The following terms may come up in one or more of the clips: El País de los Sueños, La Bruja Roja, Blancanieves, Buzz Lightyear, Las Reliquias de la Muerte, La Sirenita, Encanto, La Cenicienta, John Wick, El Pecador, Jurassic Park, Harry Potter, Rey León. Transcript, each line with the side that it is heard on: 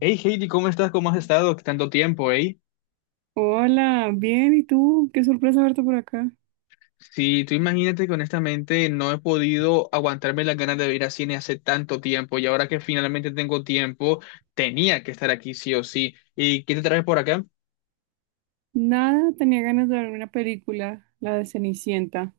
left: Hey Heidi, ¿cómo estás? ¿Cómo has estado? Tanto tiempo, ¿eh?
right: Hola, bien, ¿y tú? Qué sorpresa verte por acá.
left: Sí, tú imagínate que honestamente no he podido aguantarme las ganas de ir a cine hace tanto tiempo y ahora que finalmente tengo tiempo, tenía que estar aquí sí o sí. ¿Y qué te traes por acá?
right: Nada, tenía ganas de ver una película, la de Cenicienta.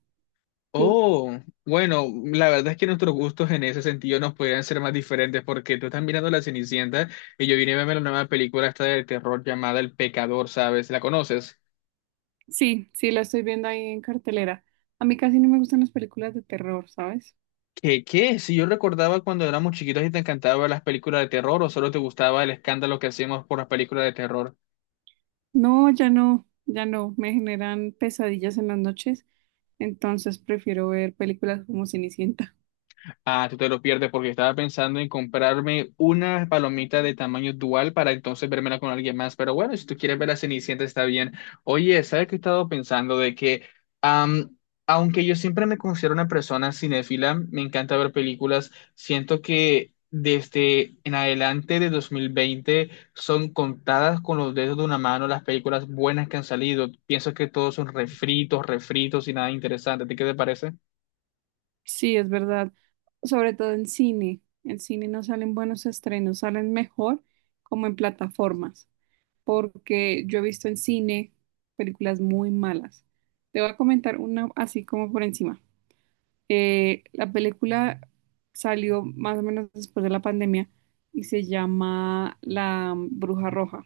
right: ¿Tú?
left: Oh, bueno, la verdad es que nuestros gustos en ese sentido nos podrían ser más diferentes porque tú estás mirando La Cenicienta y yo vine a verme la nueva película esta de terror llamada El Pecador, ¿sabes? ¿La conoces?
right: Sí, sí, la estoy viendo ahí en cartelera. A mí casi no me gustan las películas de terror, ¿sabes?
left: ¿Qué, qué? Si yo recordaba cuando éramos chiquitos y te encantaban las películas de terror o solo te gustaba el escándalo que hacíamos por las películas de terror.
right: No, ya no, ya no, me generan pesadillas en las noches, entonces prefiero ver películas como Cenicienta.
left: Ah, tú te lo pierdes porque estaba pensando en comprarme una palomita de tamaño dual para entonces vérmela con alguien más. Pero bueno, si tú quieres ver a Cenicienta está bien. Oye, ¿sabes qué he estado pensando? Am, Aunque yo siempre me considero una persona cinéfila, me encanta ver películas, siento que desde en adelante de 2020 son contadas con los dedos de una mano las películas buenas que han salido. Pienso que todos son refritos, refritos y nada interesante. ¿A ti qué te parece?
right: Sí, es verdad, sobre todo en cine. En cine no salen buenos estrenos, salen mejor como en plataformas. Porque yo he visto en cine películas muy malas. Te voy a comentar una así como por encima. La película salió más o menos después de la pandemia y se llama La Bruja Roja,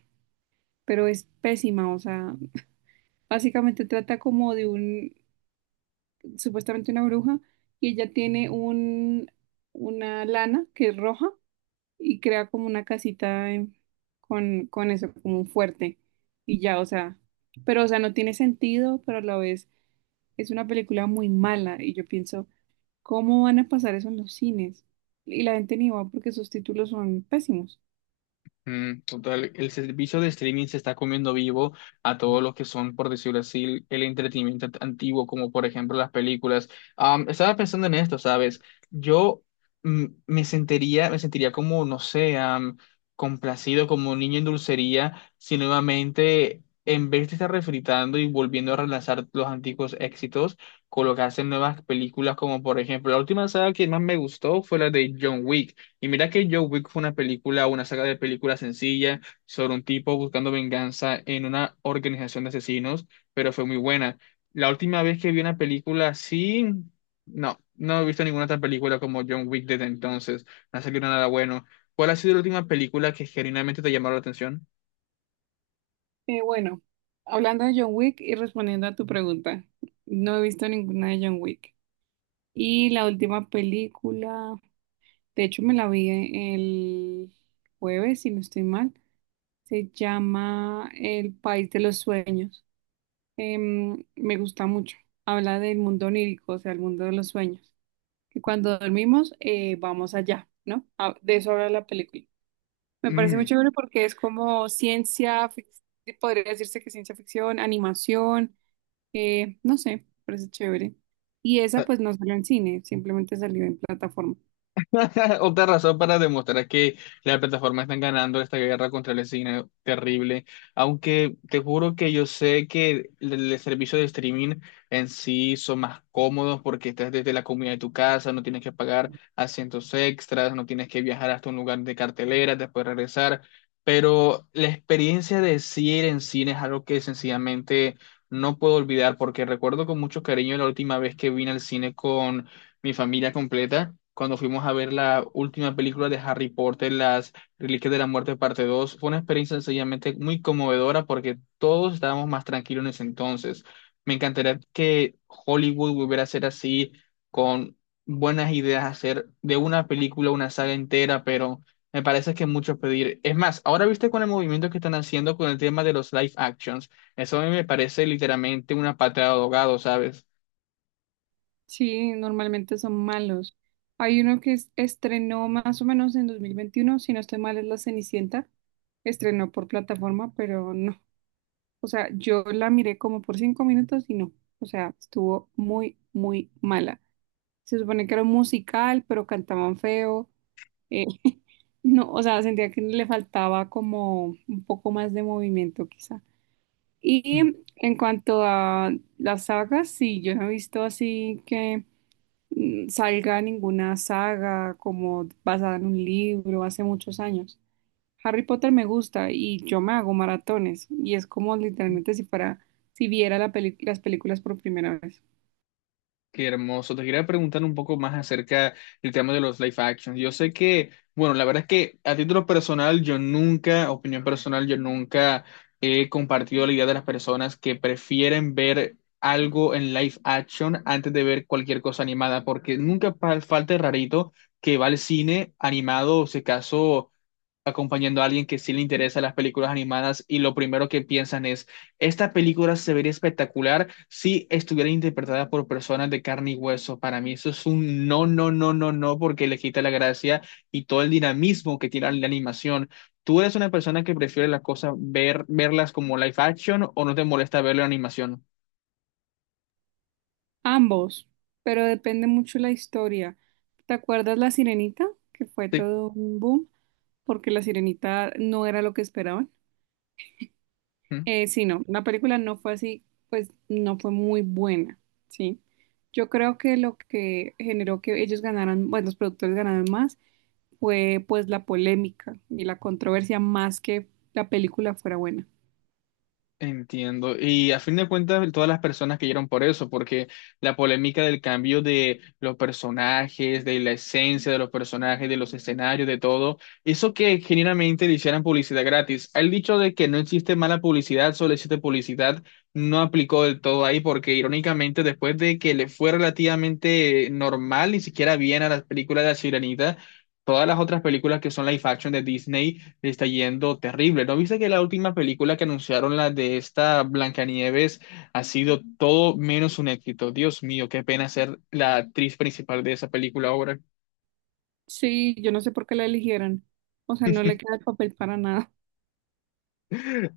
right: pero es pésima. O sea, básicamente trata como de un, supuestamente una bruja y ella tiene un, una lana que es roja y crea como una casita con eso, como un fuerte. Y ya, o sea, pero o sea, no tiene sentido, pero a la vez es una película muy mala y yo pienso, ¿cómo van a pasar eso en los cines? Y la gente ni va porque sus títulos son pésimos.
left: Mm, total, el servicio de streaming se está comiendo vivo a todos los que son, por decirlo así, el entretenimiento antiguo, como por ejemplo las películas. Estaba pensando en esto, ¿sabes? Yo me sentiría como, no sé, complacido, como un niño en dulcería, si nuevamente, en vez de estar refritando y volviendo a relanzar los antiguos éxitos, colocarse en nuevas películas, como por ejemplo, la última saga que más me gustó fue la de John Wick. Y mira que Joe Wick fue una película, una saga de películas sencilla sobre un tipo buscando venganza en una organización de asesinos, pero fue muy buena. La última vez que vi una película así, no, no he visto ninguna otra película como John Wick desde entonces. No ha salido nada bueno. ¿Cuál ha sido la última película que genuinamente te llamó la atención?
right: Bueno, hablando de John Wick y respondiendo a tu pregunta, no he visto ninguna de John Wick. Y la última película, de hecho me la vi el jueves, si no estoy mal. Se llama El País de los Sueños. Me gusta mucho. Habla del mundo onírico, o sea, el mundo de los sueños. Que cuando dormimos, vamos allá, ¿no? Ah, de eso habla la película. Me parece muy
left: Mm.
right: chévere porque es como podría decirse que ciencia ficción, animación, no sé, parece chévere. Y esa pues no salió en cine, simplemente salió en plataforma.
left: Otra razón para demostrar que las plataformas están ganando esta guerra contra el cine terrible. Aunque te juro que yo sé que el servicio de streaming en sí son más cómodos porque estás desde la comunidad de tu casa, no tienes que pagar asientos extras, no tienes que viajar hasta un lugar de cartelera, después regresar. Pero la experiencia de sí ir en cine es algo que sencillamente no puedo olvidar porque recuerdo con mucho cariño la última vez que vine al cine con mi familia completa, cuando fuimos a ver la última película de Harry Potter, Las Reliquias de la Muerte, parte 2 fue una experiencia sencillamente muy conmovedora porque todos estábamos más tranquilos en ese entonces. Me encantaría que Hollywood volviera a ser así, con buenas ideas, hacer de una película una saga entera, pero me parece que es mucho pedir. Es más, ahora viste con el movimiento que están haciendo con el tema de los live actions, eso a mí me parece literalmente una patada de ahogado, ¿sabes?
right: Sí, normalmente son malos. Hay uno estrenó más o menos en 2021, si no estoy mal, es La Cenicienta. Estrenó por plataforma, pero no. O sea, yo la miré como por 5 minutos y no. O sea, estuvo muy, muy mala. Se supone que era un musical, pero cantaban feo. Eh, no, o sea, sentía que le faltaba como un poco más de movimiento, quizá. Y en cuanto a las sagas, sí, yo no he visto así que salga ninguna saga como basada en un libro hace muchos años. Harry Potter me gusta y yo me hago maratones y es como literalmente si fuera, si viera las películas por primera vez.
left: Qué hermoso. Te quería preguntar un poco más acerca del tema de los live actions. Yo sé que, bueno, la verdad es que a título personal, yo nunca, opinión personal, yo nunca he compartido la idea de las personas que prefieren ver algo en live action antes de ver cualquier cosa animada, porque nunca falta el rarito que va al cine animado, o si acaso acompañando a alguien que sí le interesa las películas animadas y lo primero que piensan es, esta película se vería espectacular si estuviera interpretada por personas de carne y hueso. Para mí eso es un no, no, no, no, no, porque le quita la gracia y todo el dinamismo que tiene la animación. ¿Tú eres una persona que prefiere las cosas, ver, verlas como live action o no te molesta verlo en animación?
right: Ambos, pero depende mucho la historia. ¿Te acuerdas La Sirenita? Que fue
left: Sí.
right: todo un boom porque La Sirenita no era lo que esperaban.
left: ¿Mm?
right: Sí, no, la película no fue así, pues no fue muy buena, ¿sí? Yo creo que lo que generó que ellos ganaran, bueno, los productores ganaron más, fue pues la polémica y la controversia más que la película fuera buena.
left: Entiendo. Y a fin de cuentas, todas las personas que cayeron por eso, porque la polémica del cambio de los personajes, de la esencia de los personajes, de los escenarios, de todo, eso que genuinamente le hicieran publicidad gratis. El dicho de que no existe mala publicidad, solo existe publicidad, no aplicó del todo ahí, porque irónicamente, después de que le fue relativamente normal, ni siquiera bien a las películas de La Sirenita, todas las otras películas que son live action de Disney le está yendo terrible. ¿No viste que la última película que anunciaron, la de esta Blancanieves, ha sido todo menos un éxito? Dios mío, qué pena ser la actriz principal de esa película ahora.
right: Sí, yo no sé por qué la eligieron, o sea, no le queda el papel para nada.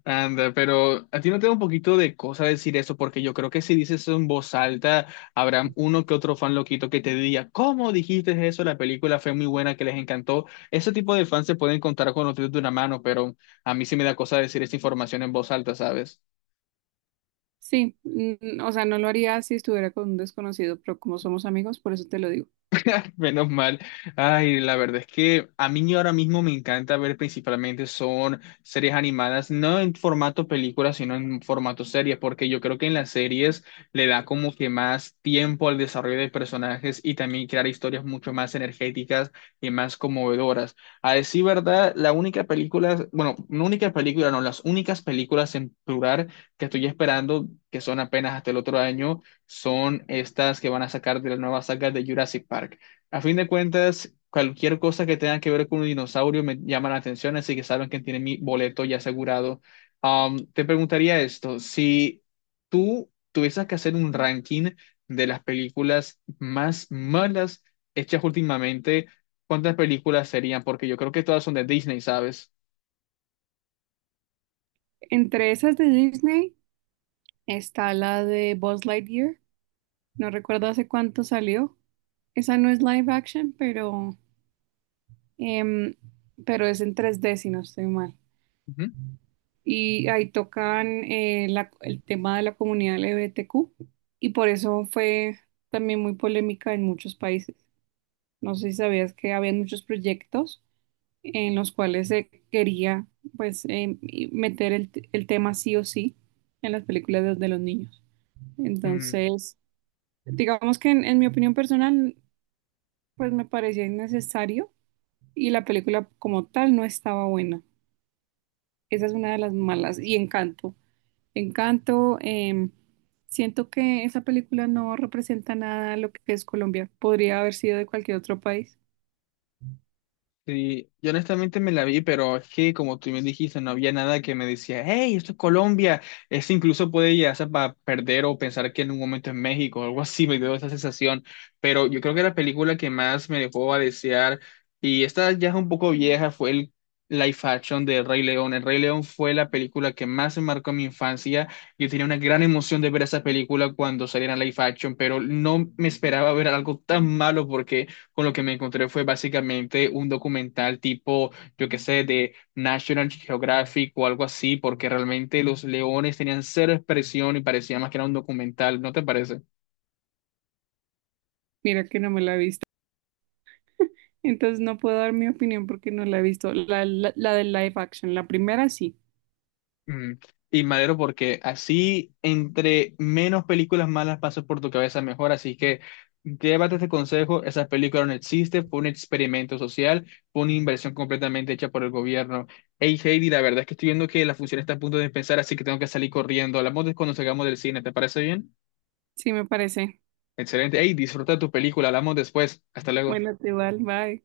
left: Anda, pero a ti no te da un poquito de cosa decir eso, porque yo creo que si dices eso en voz alta, habrá uno que otro fan loquito que te diga, ¿cómo dijiste eso? La película fue muy buena, que les encantó. Ese tipo de fans se pueden contar con los dedos de una mano, pero a mí sí me da cosa decir esa información en voz alta, ¿sabes?
right: Sí, mm, o sea, no lo haría si estuviera con un desconocido, pero como somos amigos, por eso te lo digo.
left: Menos mal. Ay, la verdad es que a mí ahora mismo me encanta ver principalmente son series animadas, no en formato película, sino en formato serie, porque yo creo que en las series le da como que más tiempo al desarrollo de personajes y también crear historias mucho más energéticas y más conmovedoras. A decir verdad, la única película, bueno, no única película, no, las únicas películas en plural que estoy esperando, que son apenas hasta el otro año son estas que van a sacar de la nueva saga de Jurassic Park. A fin de cuentas, cualquier cosa que tenga que ver con un dinosaurio me llama la atención, así que saben que tienen mi boleto ya asegurado. Te preguntaría esto, si tú tuvieses que hacer un ranking de las películas más malas hechas últimamente, ¿cuántas películas serían? Porque yo creo que todas son de Disney, ¿sabes?
right: Entre esas de Disney está la de Buzz Lightyear, no recuerdo hace cuánto salió. Esa no es live action, pero, em, pero es en 3D si no estoy mal.
left: Ujú.
right: Y ahí tocan el tema de la comunidad LGBTQ y por eso fue también muy polémica en muchos países. No sé si sabías que había muchos proyectos en los cuales se quería pues y meter el tema sí o sí en las películas de los niños.
left: Mm.
right: Entonces, digamos que en mi opinión personal, pues me parecía innecesario y la película como tal no estaba buena. Esa es una de las malas. Y Encanto. Encanto, siento que esa película no representa nada lo que es Colombia. Podría haber sido de cualquier otro país.
left: Sí, yo honestamente me la vi, pero es que como tú me dijiste, no había nada que me decía, hey, esto es Colombia. Eso incluso puede llegarse para perder o pensar que en un momento es México o algo así, me dio esa sensación. Pero yo creo que la película que más me dejó a desear, y esta ya es un poco vieja, fue el live action de Rey León. El Rey León fue la película que más me marcó en mi infancia. Yo tenía una gran emoción de ver esa película cuando saliera en live action, pero no me esperaba ver algo tan malo porque con lo que me encontré fue básicamente un documental tipo, yo qué sé, de National Geographic o algo así, porque realmente los leones tenían cero expresión y parecía más que era un documental, ¿no te parece?
right: Mira que no me la he visto. Entonces no puedo dar mi opinión porque no la he visto. La del live action, la primera sí.
left: Mm. Y Madero, porque así entre menos películas malas pasan por tu cabeza, mejor. Así que llévate este consejo, esa película no existe, fue un experimento social, fue una inversión completamente hecha por el gobierno. Hey Heidi, la verdad es que estoy viendo que la función está a punto de empezar, así que tengo que salir corriendo. Hablamos de cuando salgamos del cine, ¿te parece bien?
right: Sí me parece.
left: Excelente. Hey, disfruta tu película, hablamos después. Hasta luego.
right: Bueno, te va, bye.